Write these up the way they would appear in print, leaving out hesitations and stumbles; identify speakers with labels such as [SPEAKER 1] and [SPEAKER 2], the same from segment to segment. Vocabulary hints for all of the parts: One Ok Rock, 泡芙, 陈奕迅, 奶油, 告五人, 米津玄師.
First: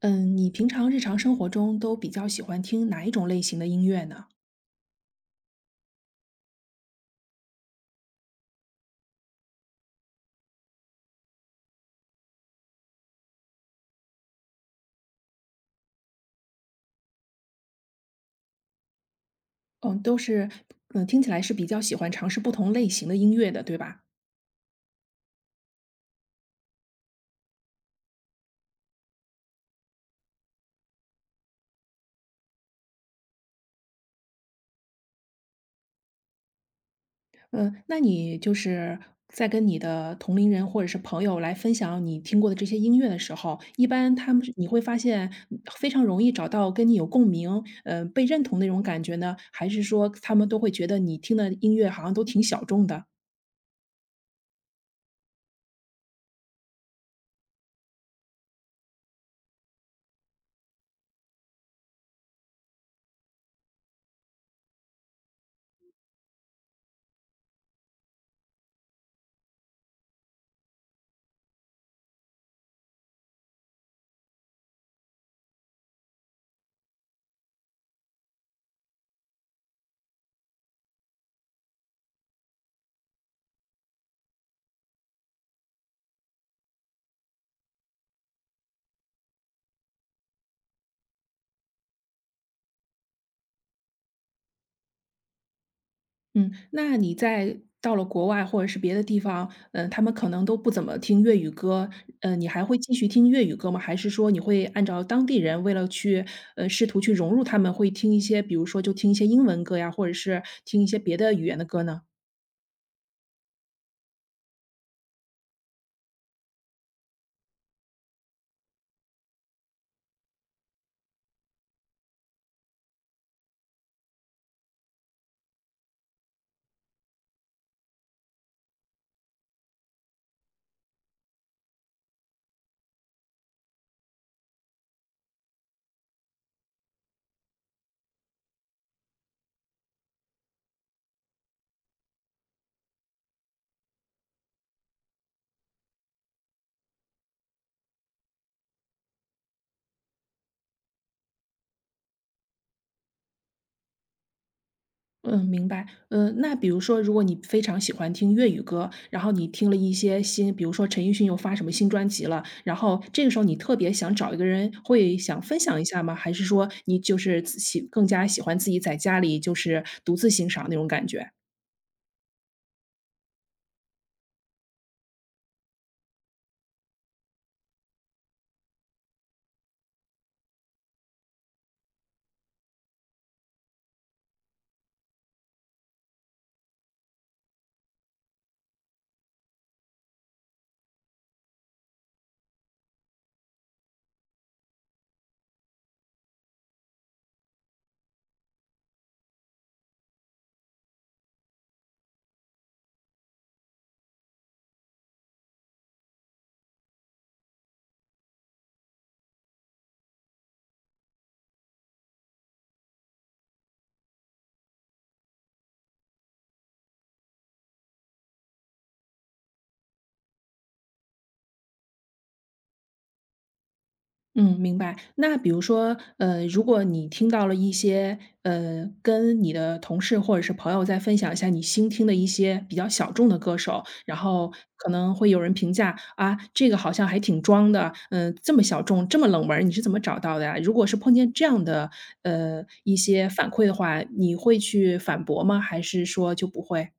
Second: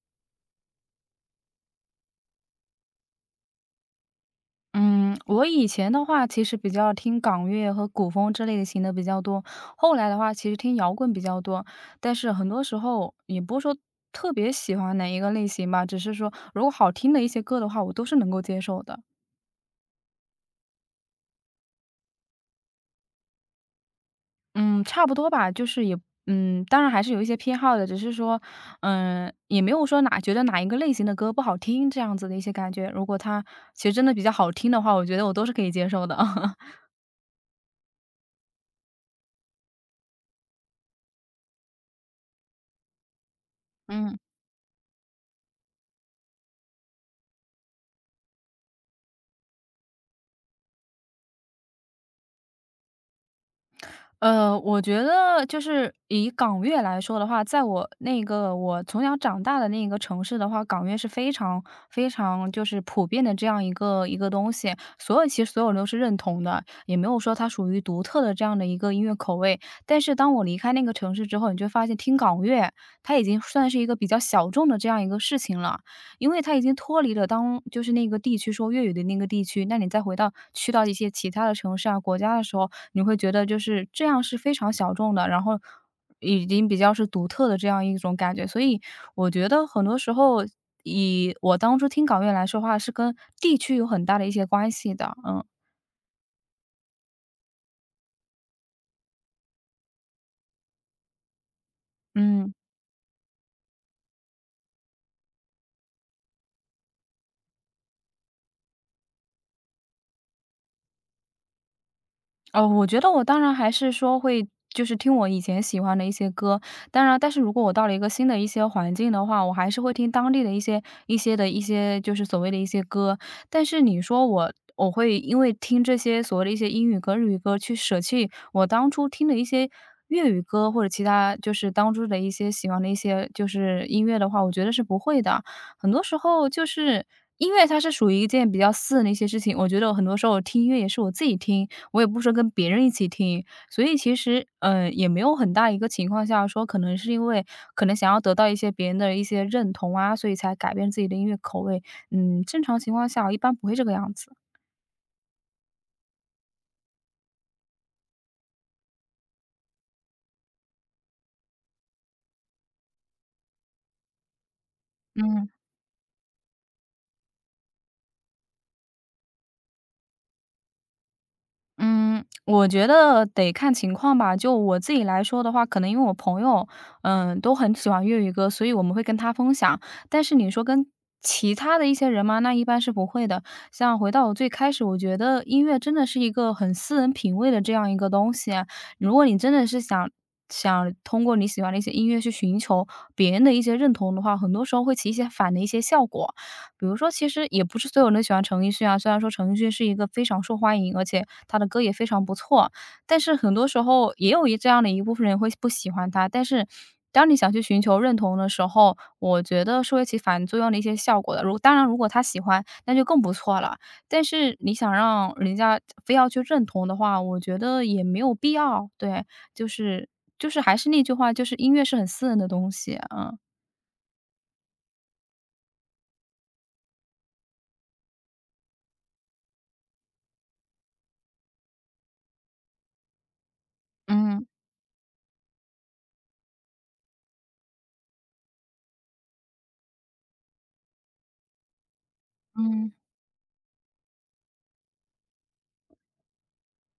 [SPEAKER 1] 嗯，你平常日常生活中都比较喜欢听哪一种类型的音乐呢？
[SPEAKER 2] 嗯，我以前的话其实比较听港乐和古风之类的型的比较多，后来的话其实听摇滚比较多，但是很多时候也不是说特别喜欢哪一个类型吧，只是说如果好听的一些歌的话，我都是能够接受的。
[SPEAKER 1] 嗯，都是，嗯，听起来是比较喜欢尝试不同类型的音乐的，对吧？
[SPEAKER 2] 嗯，差不多吧，就是也当然还是有一些偏好的，只是说，也没有说哪觉得哪一个类型的歌不好听这样子的一些感觉。如果它其实真的比较好听的话，我觉得我都是可以接受的。
[SPEAKER 1] 嗯，那你就是在跟你的同龄人或者是朋友来分享你听过的这些音乐的时候，一般
[SPEAKER 2] 嗯。
[SPEAKER 1] 他们是你会发现非常容易找到跟你有共鸣，被认同那种感觉呢？还是说他们都会觉得你听的音乐好像都挺小众的，
[SPEAKER 2] 我觉得就是以港乐来说的话，在我那个从小长大的那个城市的话，港乐是非常非常就是普遍的这样一个东西，其实所有人都是认同的，也没有说它属于独特的这样的一个音乐口味。但是当我离开那个城市之后，你就会发现听港乐，它已经算是一个比较小众的这样一个事情了，因为它已经脱离了就是那个地区说粤语的那个地区，那你再去到一些其他的城市啊国家的时候，你会觉得就是这样是非常小众的，然后已经比较是独特的这样一种感觉。所以我觉得很多时候，以我当初听港乐来说话，是跟地区有很大的一些关系的。嗯
[SPEAKER 1] 嗯，那你在到了国外或者是别的地方，他们可能都不怎么听粤语歌，嗯，你
[SPEAKER 2] 嗯。
[SPEAKER 1] 还会继续听粤语歌吗？还是说你会按照当地人为了去，试图去融入他们，会听一些，比如说就听一些英文歌呀，或者是听一些别的语言的歌呢？
[SPEAKER 2] 哦，我觉得我当然还是说会就是听我以前喜欢的一些歌，当然，但是如果我到了一个新的一些环境的话，我还是会听当地的一些就是所谓的一些歌。但是你说我会因为听这些所谓的一些英语歌、日语歌去舍弃我当初听的一些粤语歌或者其他就是当初的一些喜欢的一些就是音乐的话，我觉得是不会的。很多时候就是音乐它是属于一件比较私人的一些事情，我觉得很多时候我听音乐也是我自己听。我也不是跟别人一起听，所以其实，也没有很大一个情况下说，可能是因为可能想要得到一些别人的一些认同啊，所以才改变自己的音乐口味。嗯，正常情况下一般不会这个样子。
[SPEAKER 1] 嗯，明白。嗯，那比如说，如果你非常喜欢听粤语歌，然后你听了一些新，比如说陈奕迅又发什么新专辑了，然后这个时候你特别想找一个人，会想
[SPEAKER 2] 嗯。
[SPEAKER 1] 分享一下吗？还是说你就是自喜更加喜欢自己在家里就是独自欣赏那种感觉？
[SPEAKER 2] 嗯，我觉得得看情况吧。就我自己来说的话，可能因为我朋友，都很喜欢粤语歌，所以我们会跟他分享。但是你说跟其他的一些人嘛，那一般是不会的。像回到我最开始，我觉得音乐真的是一个很私人品味的这样一个东西啊。如果你真的是想通过你喜欢的一些音乐去寻求别人的一些认同的话，很多时候会起一些反的一些效果。比如说，其实也不是所有人都喜欢陈奕迅啊。虽然说陈奕迅是一个非常受欢迎，而且他的歌也非常不错，但是很多时候也有一这样的一部分人会不喜欢他。但是，当你想去寻求认同的时候，我觉得是会起反作用的一些效果的。如当然，如果他喜欢，那就更不错了。但是你想让人家非要去认同的话，我觉得也没有必要。对，就是就是还是那句话，就是音乐是很私人的东西，嗯。
[SPEAKER 1] 嗯，明白。那比如说，如果你听到了一些，跟你的同事或者是朋友在分享一下你新听的一些比较小众的歌手，然
[SPEAKER 2] 嗯。
[SPEAKER 1] 后可能会有人评价，啊，这个好像还挺装的，嗯、这么小众，这么冷门儿你是怎么找到的呀？如果是碰见这样的，
[SPEAKER 2] 嗯。
[SPEAKER 1] 一些反馈的话，你会去反驳吗？还是说就不会？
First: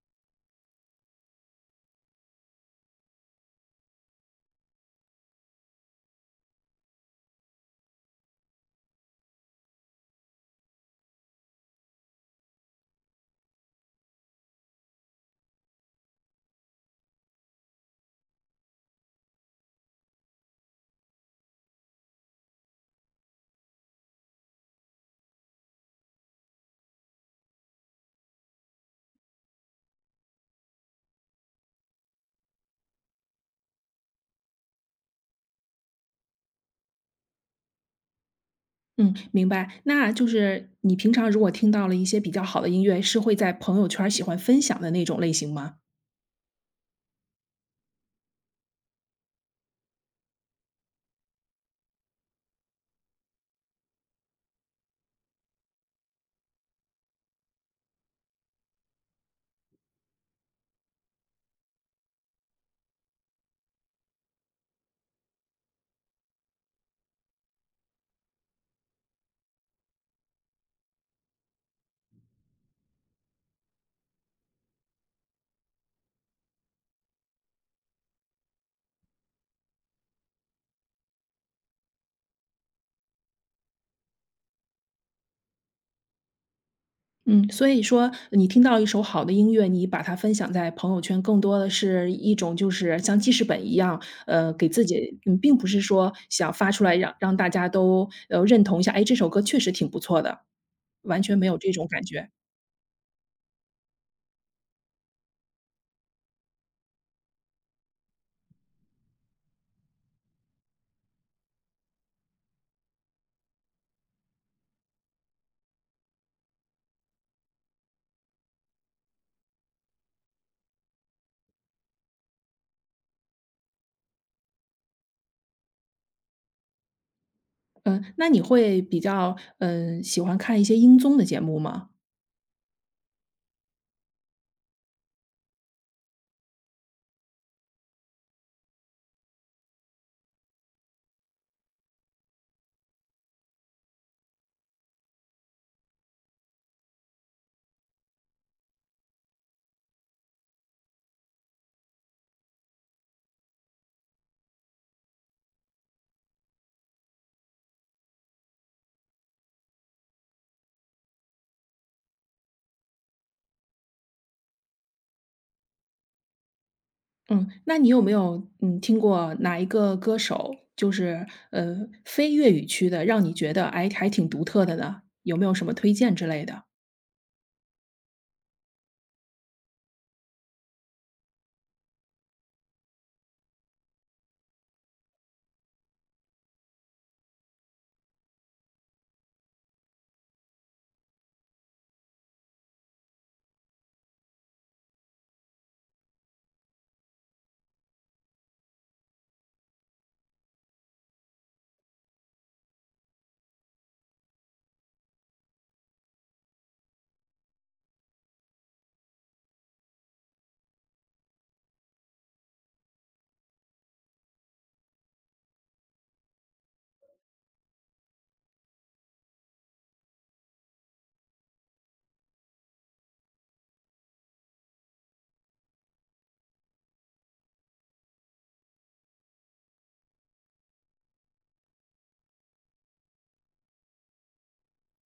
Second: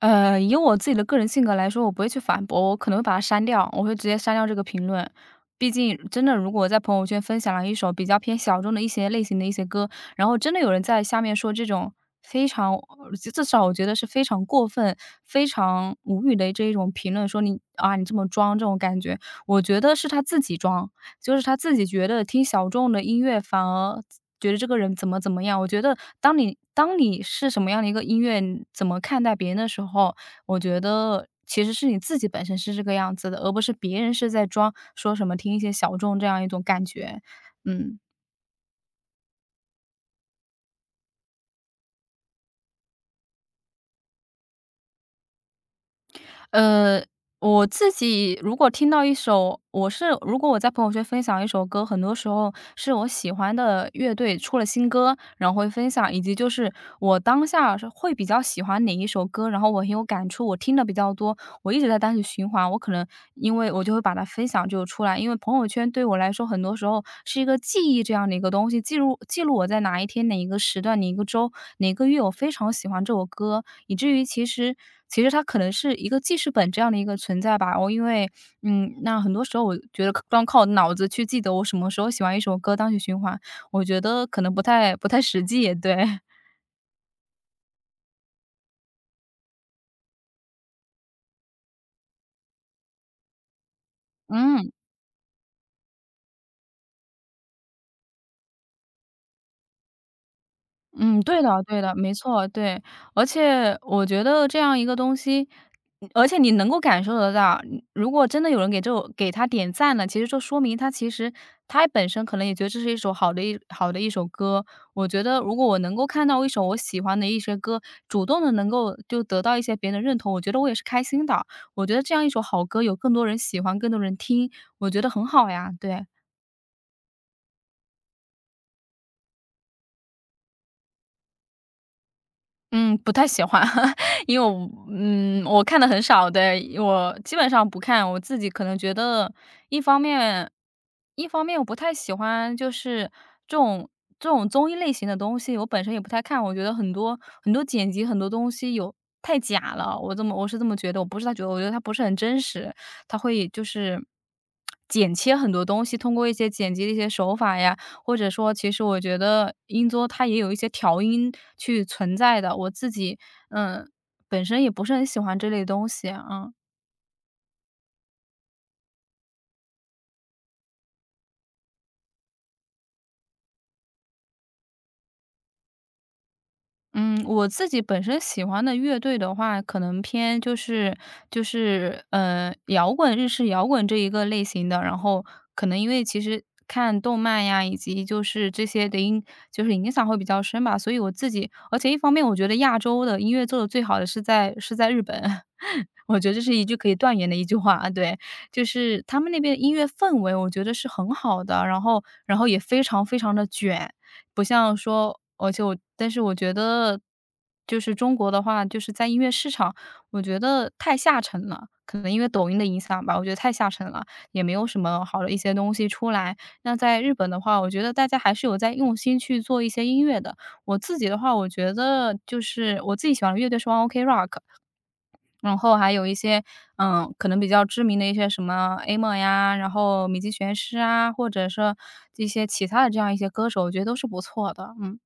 [SPEAKER 2] 呃，以我自己的个人性格来说，我不会去反驳，我可能会把它删掉，我会直接删掉这个评论。毕竟，真的，如果我在朋友圈分享了一首比较偏小众的一些类型的一些歌，然后真的有人在下面说这种非常，至少我觉得是非常过分、非常无语的这一种评论，说你啊，你这么装这种感觉，我觉得是他自己装，就是他自己觉得听小众的音乐反而觉得这个人怎么怎么样。我觉得当你是什么样的一个音乐，你怎么看待别人的时候，我觉得其实是你自己本身是这个样子的，而不是别人是在装说什么听一些小众这样一种感觉。嗯，
[SPEAKER 1] 嗯，明白。那就是你平常如果听到了一些比较好的音乐，是会在朋友圈儿喜欢分享的那种类型吗？
[SPEAKER 2] 呃，我自己如果听到一首，如果我在朋友圈分享一首歌，很多时候是我喜欢的乐队出了新歌，然后会分享，以及就是我当下是会比较喜欢哪一首歌，然后我很有感触，我听的比较多，我一直在单曲循环，我可能因为我就会把它分享就出来，因为朋友圈对我来说，很多时候是一个记忆这样的一个东西，记录我在哪一天、哪一个时段、哪一个周、哪个月，我非常喜欢这首歌，以至于其实它可能是一个记事本这样的一个存在吧。我因为嗯，那很多时候我觉得光靠脑子去记得我什么时候喜欢一首歌单曲循环，我觉得可能不太实际，对，
[SPEAKER 1] 嗯，所以说你听到一首好的音乐，你把它分享在朋友圈，更多的是一种就是像记事本一样，给
[SPEAKER 2] 嗯。
[SPEAKER 1] 自己，嗯，并不是说想发出来让大家都认同一下，哎，这首歌确实挺不错的，
[SPEAKER 2] 嗯，
[SPEAKER 1] 完全
[SPEAKER 2] 对
[SPEAKER 1] 没有
[SPEAKER 2] 的
[SPEAKER 1] 这
[SPEAKER 2] 对
[SPEAKER 1] 种
[SPEAKER 2] 的
[SPEAKER 1] 感
[SPEAKER 2] 没
[SPEAKER 1] 觉。
[SPEAKER 2] 错，对。而且我觉得这样一个东西，嗯而且你能够感受得到，如果真的有人给他点赞了，其实就说明他他本身可能也觉得这是一首好的一首歌。我觉得如果我能够看到一首我喜欢的一些歌，主动的能够就得到一些别人的认同，我觉得我也是开心的。我觉得这样一首好歌有更多人喜欢，更多人听，我觉得很好呀，对。
[SPEAKER 1] 嗯，那你会比较喜欢看一些音综的节目吗？
[SPEAKER 2] 嗯，不太喜欢，因为我看的很少的，我基本上不看。我自己可能觉得，一方面一方面我不太喜欢，就是这种这种综艺类型的东西，我本身也不太看。我觉得很多剪辑，很多东西有太假了，我是这么觉得，我不是他觉得，我觉得它不是很真实，它会就是剪切很多东西，通过一些剪辑的一些手法呀，或者说其实我觉得音桌它也有一些调音去存在的，我自己，嗯，本身也不是很喜欢这类东西，啊。嗯。
[SPEAKER 1] 嗯，那你有没有听过哪一个歌手，就是非粤语区的，让你觉得哎还挺独特的呢？有没有什么推荐之类的？
[SPEAKER 2] 嗯，我自己本身喜欢的乐队的话，可能偏就是摇滚、日式摇滚这一个类型的。然后可能因为其实看动漫呀，以及就是这些的影，影响会比较深吧。所以我自己，而且一方面我觉得亚洲的音乐做的最好的是在日本，我觉得这是一句可以断言的一句话。啊。对，就是他们那边的音乐氛围，我觉得是很好的，然后也非常非常的卷。不像说而且我但是我觉得就是中国的话，就是在音乐市场，我觉得太下沉了。可能因为抖音的影响吧，我觉得太下沉了，也没有什么好的一些东西出来。那在日本的话，我觉得大家还是有在用心去做一些音乐的。我自己的话，我觉得就是我自己喜欢的乐队是 One Ok Rock，然后还有一些，可能比较知名的一些什么 Amer 呀，然后米津玄师啊，或者说一些其他的这样一些歌手，我觉得都是不错的，嗯。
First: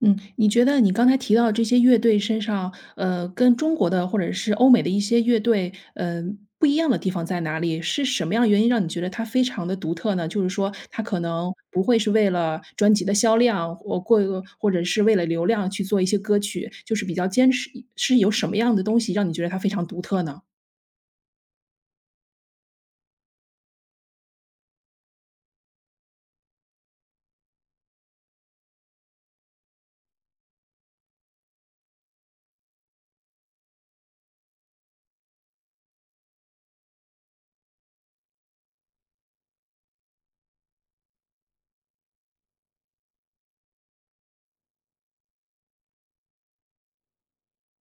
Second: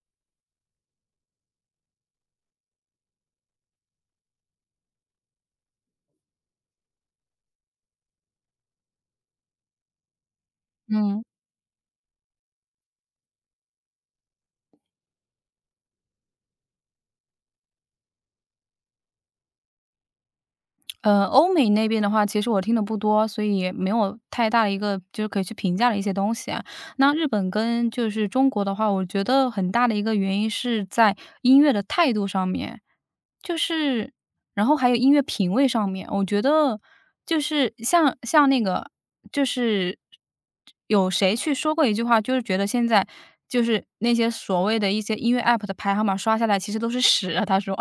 [SPEAKER 1] 嗯，你觉得你刚才提到这些乐队身上，跟中国的或者是欧美的一些乐队，嗯，不一样的地方在哪里？是什么样的原因让你觉得它非常的独特呢？就是说它可
[SPEAKER 2] 嗯，
[SPEAKER 1] 能不会是为了专辑的销量，或者是为了流量去做一些歌曲，就是比较坚持是有什么样的东西让你觉得它非常独特呢？
[SPEAKER 2] 欧美那边的话，其实我听的不多，所以也没有太大的一个就是可以去评价的一些东西啊。那日本跟就是中国的话，我觉得很大的一个原因是在音乐的态度上面，就是然后还有音乐品味上面，我觉得就是像那个就是有谁去说过一句话，就是觉得现在就是那些所谓的一些音乐 app 的排行榜刷下来，其实都是屎啊，他说，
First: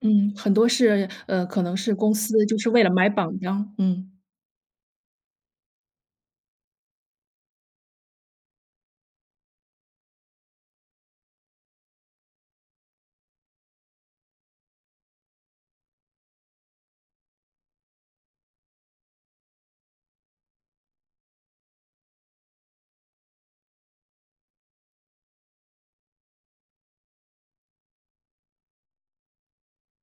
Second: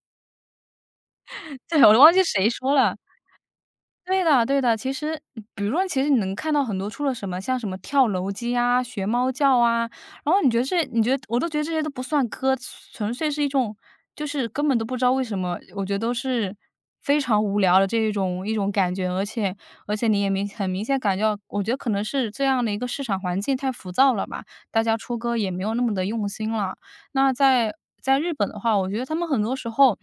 [SPEAKER 1] 嗯，很多是，可能
[SPEAKER 2] 对，
[SPEAKER 1] 是
[SPEAKER 2] 我忘
[SPEAKER 1] 公
[SPEAKER 2] 记
[SPEAKER 1] 司
[SPEAKER 2] 谁
[SPEAKER 1] 就是
[SPEAKER 2] 说
[SPEAKER 1] 为了
[SPEAKER 2] 了。
[SPEAKER 1] 买榜单，嗯。
[SPEAKER 2] 对的对的，其实比如说其实你能看到很多出了什么像什么跳楼机啊、学猫叫啊，然后你觉得这你觉得我都觉得这些都不算歌，纯粹是一种就是根本都不知道为什么，我觉得都是非常无聊的这一种感觉，而且你也很明显感觉到，我觉得可能是这样的一个市场环境太浮躁了吧，大家出歌也没有那么的用心了。那在日本的话，我觉得他们很多时候，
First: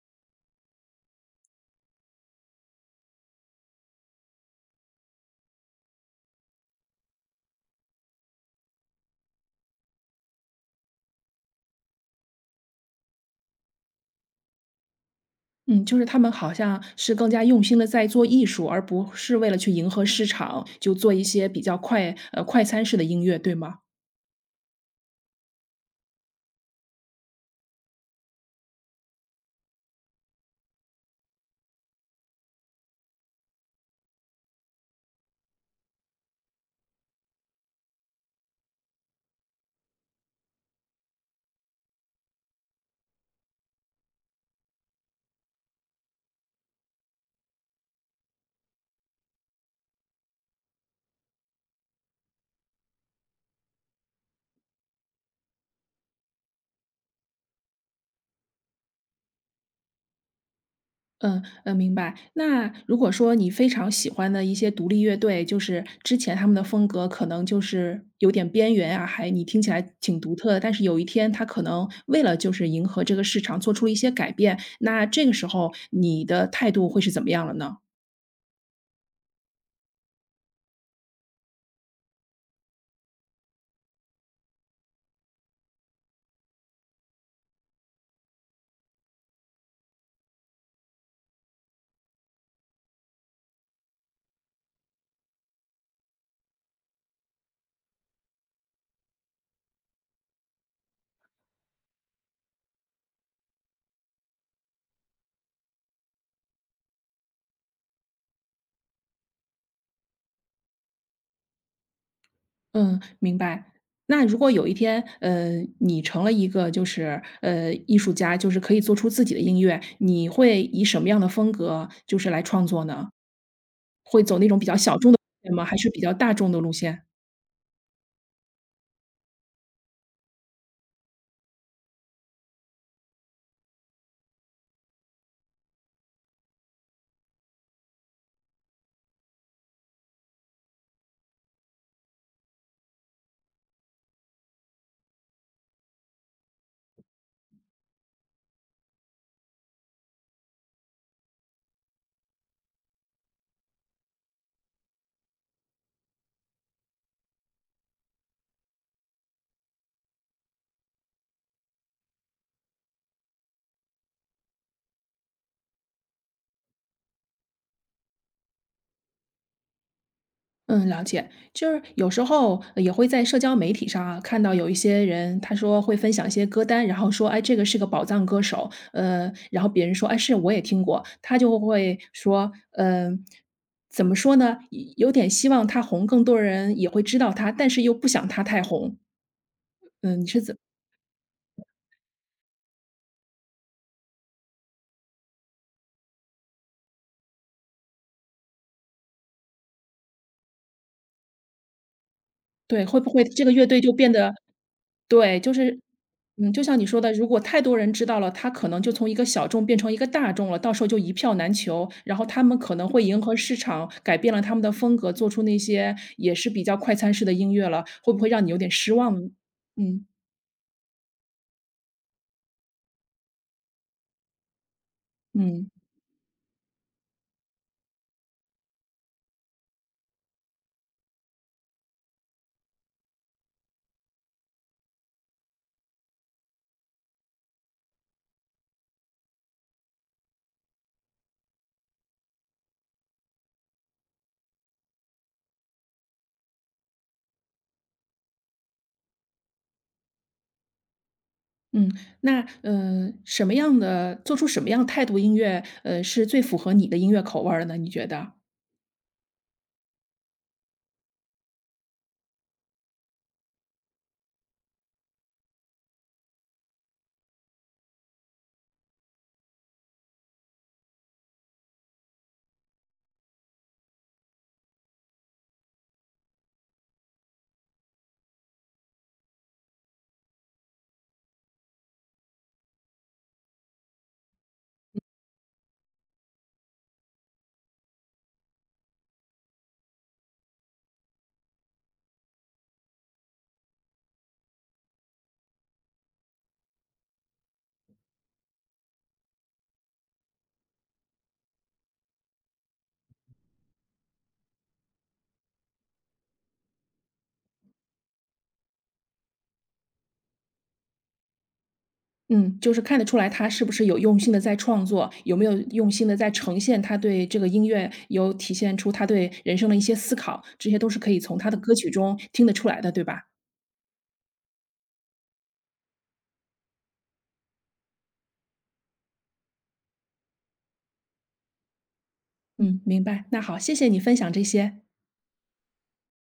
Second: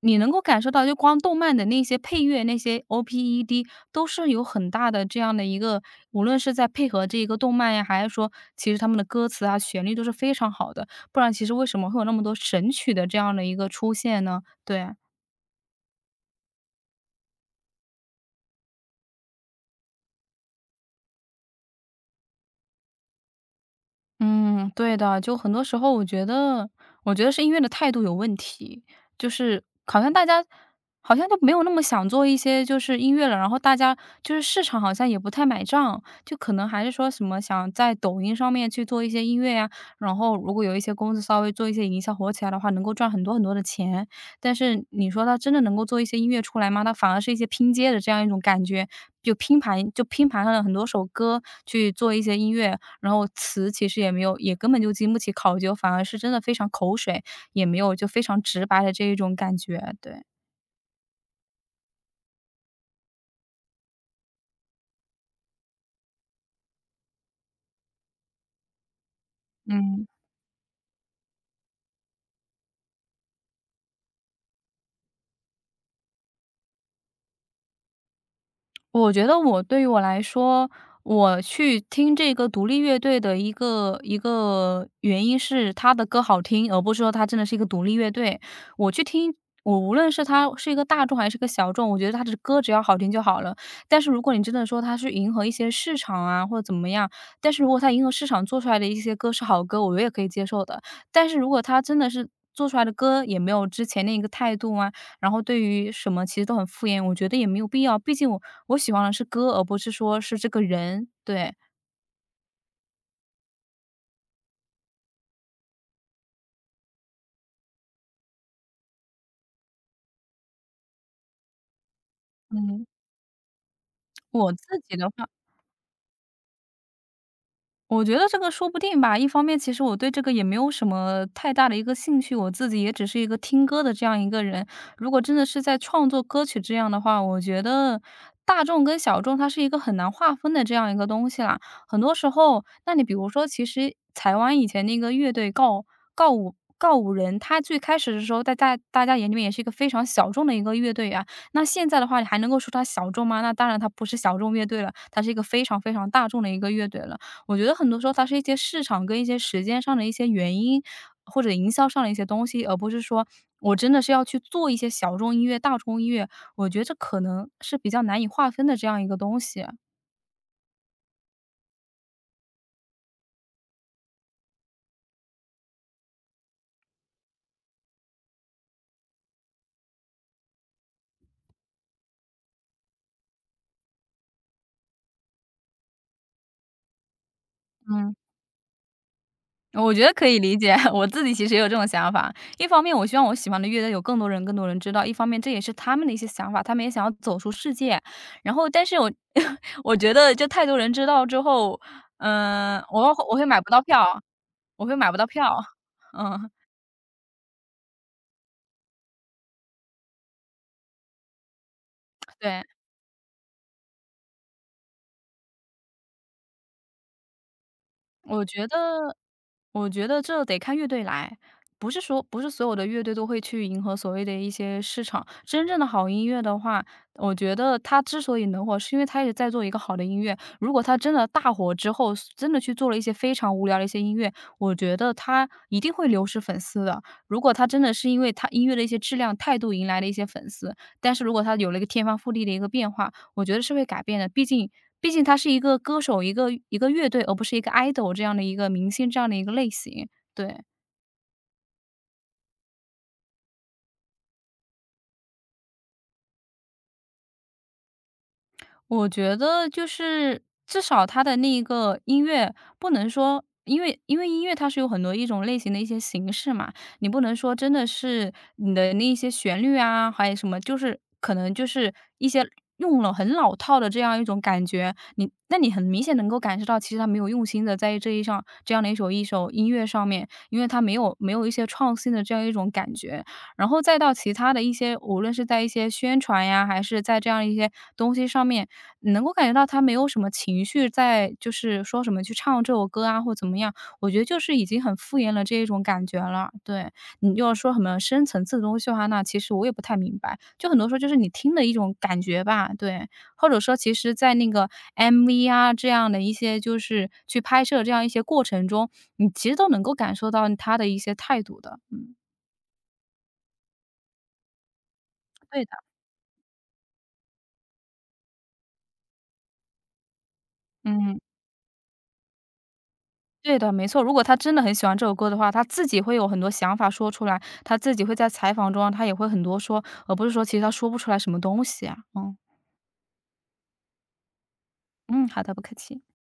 [SPEAKER 2] 你能够感受到，就光动漫的那些配乐，那些 OPED 都是有很大的这样的一个，无论是在配合这一个动漫呀，还是说其实他们的歌词啊、旋律都是非常好的，不然其实为什么会有那么多神曲的这样的一个出现呢？对啊。
[SPEAKER 1] 嗯，就是他们好像是更加用心的在做艺术，而不是为了去迎合市场，就做一些比较快快餐式的音乐，对吗？
[SPEAKER 2] 嗯，对的，就很多时候我觉得是音乐的态度有问题，就是大家好像就没有那么想做一些就是音乐了，然后大家就是市场好像也不太买账，就可能还是说什么想在抖音上面去做一些音乐呀，然后如果有一些公司稍微做一些营销火起来的话，能够赚很多很多的钱。但是你说他真的能够做一些音乐出来吗？他反而是一些拼接的这样一种感觉，就拼盘了很多首歌去做一些音乐，然后词其实也没有，也根本就经不起考究，反而是真的非常口水，也没有就非常直白的这一种感觉，对，
[SPEAKER 1] 嗯，嗯，明白。那如果说你非常喜欢的一些独立乐队，就是之前他们的风格可能就是有点边缘啊，还你听起来
[SPEAKER 2] 嗯。
[SPEAKER 1] 挺独特的，但是有一天他可能为了就是迎合这个市场做出了一些改变，那这个时候你的态度会是怎么样了呢？
[SPEAKER 2] 我觉得我对于我来说，我去听这个独立乐队的一个原因是他的歌好听，而不是说他真的是一个独立乐队。我去听，我无论是他是一个大众还是个小众，我觉得他的歌只要好听就好了。但是如果你真的说他是迎合一些市场啊，或者怎么样，但是如果他迎合市场做出来的一些歌是好歌，我也可以接受的。但是如果他真的是做出来的歌也没有之前那个态度啊，然后对于什么其实都很敷衍，我觉得也没有必要。毕竟我喜欢的是歌，而不是说是这个人。对，
[SPEAKER 1] 嗯，明白。那如果有一天，你成了一个就是，艺术家，就是可以做出自己的音乐，你会以什么样的风格就是来创作
[SPEAKER 2] 嗯，
[SPEAKER 1] 呢？会走那
[SPEAKER 2] 我
[SPEAKER 1] 种
[SPEAKER 2] 自
[SPEAKER 1] 比较
[SPEAKER 2] 己
[SPEAKER 1] 小
[SPEAKER 2] 的
[SPEAKER 1] 众的
[SPEAKER 2] 话
[SPEAKER 1] 路线吗？还是比较大众的路线？
[SPEAKER 2] 我觉得这个说不定吧。一方面，其实我对这个也没有什么太大的一个兴趣，我自己也只是一个听歌的这样一个人。如果真的是在创作歌曲这样的话，我觉得大众跟小众它是一个很难划分的这样一个东西啦。很多时候，那你比如说，其实台湾以前那个乐队告五人，他最开始的时候，在大家眼里面也是一个非常小众的一个乐队啊。那现在的话，你还能够说它小众吗？那当然它不是小众乐队了，它是一个非常非常大众的一个乐队了。我觉得很多时候它是一些市场跟一些时间上的一些原因，或者营销上的一些东西，而不是说我真的是要去做一些小众音乐、大众音乐，我觉得这可能是比较难以划分的这样一个东西。
[SPEAKER 1] 嗯，了解。就是有时候也会在社交媒体上啊，看到有一些人，他说会分享一些歌单，然后说："哎，这个是个宝藏歌手。"然后别人说："哎，是，我也听过。"他就会说："嗯、怎么说呢？有点希望他红，更多人也会知道他，但是又不
[SPEAKER 2] 嗯。
[SPEAKER 1] 想他太红。"
[SPEAKER 2] 我觉得
[SPEAKER 1] 嗯，
[SPEAKER 2] 可
[SPEAKER 1] 你
[SPEAKER 2] 以
[SPEAKER 1] 是
[SPEAKER 2] 理
[SPEAKER 1] 怎
[SPEAKER 2] 解，我自己其实也有这种想法。一方面我希望我喜欢的乐队有更多人、更多人知道，一方面这也是他们的一些想法，他们也想要走出世界。然后但是我 我觉得就太多人知道之后，嗯，
[SPEAKER 1] 对，会
[SPEAKER 2] 我
[SPEAKER 1] 不会
[SPEAKER 2] 我会
[SPEAKER 1] 这个
[SPEAKER 2] 买
[SPEAKER 1] 乐
[SPEAKER 2] 不到
[SPEAKER 1] 队就变
[SPEAKER 2] 票
[SPEAKER 1] 得
[SPEAKER 2] 我会买不到
[SPEAKER 1] 对，就
[SPEAKER 2] 票，
[SPEAKER 1] 是
[SPEAKER 2] 嗯。
[SPEAKER 1] 嗯，就像你说的，如果太多人知道了，他可能就从一个小众变成一个大众了，到时候就一票难求。然后他们
[SPEAKER 2] 对，
[SPEAKER 1] 可能会迎合市场，改变了他们的风格，做出那些也是比较快餐式的音乐了，会不会
[SPEAKER 2] 我
[SPEAKER 1] 让你有
[SPEAKER 2] 觉
[SPEAKER 1] 点失望
[SPEAKER 2] 得
[SPEAKER 1] 呢？
[SPEAKER 2] 我觉
[SPEAKER 1] 嗯。
[SPEAKER 2] 得这得看乐队来，不是说不是所有的乐队都会去迎合所谓的一些市场。真
[SPEAKER 1] 嗯。
[SPEAKER 2] 正的好音乐的话，我觉得他之所以能火，是因为他一直在做一个好的音乐。如果他真的大火之后，真的去做了一些非常无聊的一些音乐，我觉得他一定会流失粉丝的。如果他真的是因为他音乐的一些质量、态度迎来了一些粉丝，但是如果他有了一个天翻覆地的一个变化，我觉得是会改变的。毕竟他是一个歌手，一个乐队，而不是一个 idol 这样的一个明星这样的一个类型，对。
[SPEAKER 1] 嗯，那什么样的做出什么样态度音乐，是最符合你的音乐口味儿的呢？你觉得？
[SPEAKER 2] 我觉得就是至少他的那一个音乐不能说因为音乐它是有很多一种类型的一些形式嘛，你不能说真的是你的那一些旋律啊，还有什么，就是可能就是一些用了很老套的这样一种感觉，你那你很明显能够感受到，其实他没有用心的在这一上这样的一首一首音乐上面，因为他没有一些创新的这样一种感觉，然后再到其他的一些，无论是在一些宣传呀，还是在这样一些东西上面，你能够感觉到他没有什么情绪在就是说什么去唱这首歌啊，或怎么样，我觉得就是已经很敷衍了这一种感觉了。对，你要说什么深层次的东西的话，那其实我也不太明白。就很多时候就是你听的一种感觉吧，对。或者说其实在那个 MV 啊，这样的一些就是去拍摄这样一些过程中，你其实都能够感受到他的一些态度的，嗯，
[SPEAKER 1] 嗯，就是看得出来他是不是有用心的在创作，有没有
[SPEAKER 2] 对的，
[SPEAKER 1] 用心的在呈现他对这个音乐有体现出他对人生的一些思考，这些都是可
[SPEAKER 2] 嗯。
[SPEAKER 1] 以从他的歌曲中听得出来的，对吧？
[SPEAKER 2] 对的，没错。如果他真的很喜欢这首歌的话，他自己会有很多想法说出来，他自己会在采访中啊他也会很多说，而不是说其实他说不出来什么东西啊。嗯
[SPEAKER 1] 嗯，明白，那好，谢谢你分享这些。
[SPEAKER 2] 嗯，好的，不客气。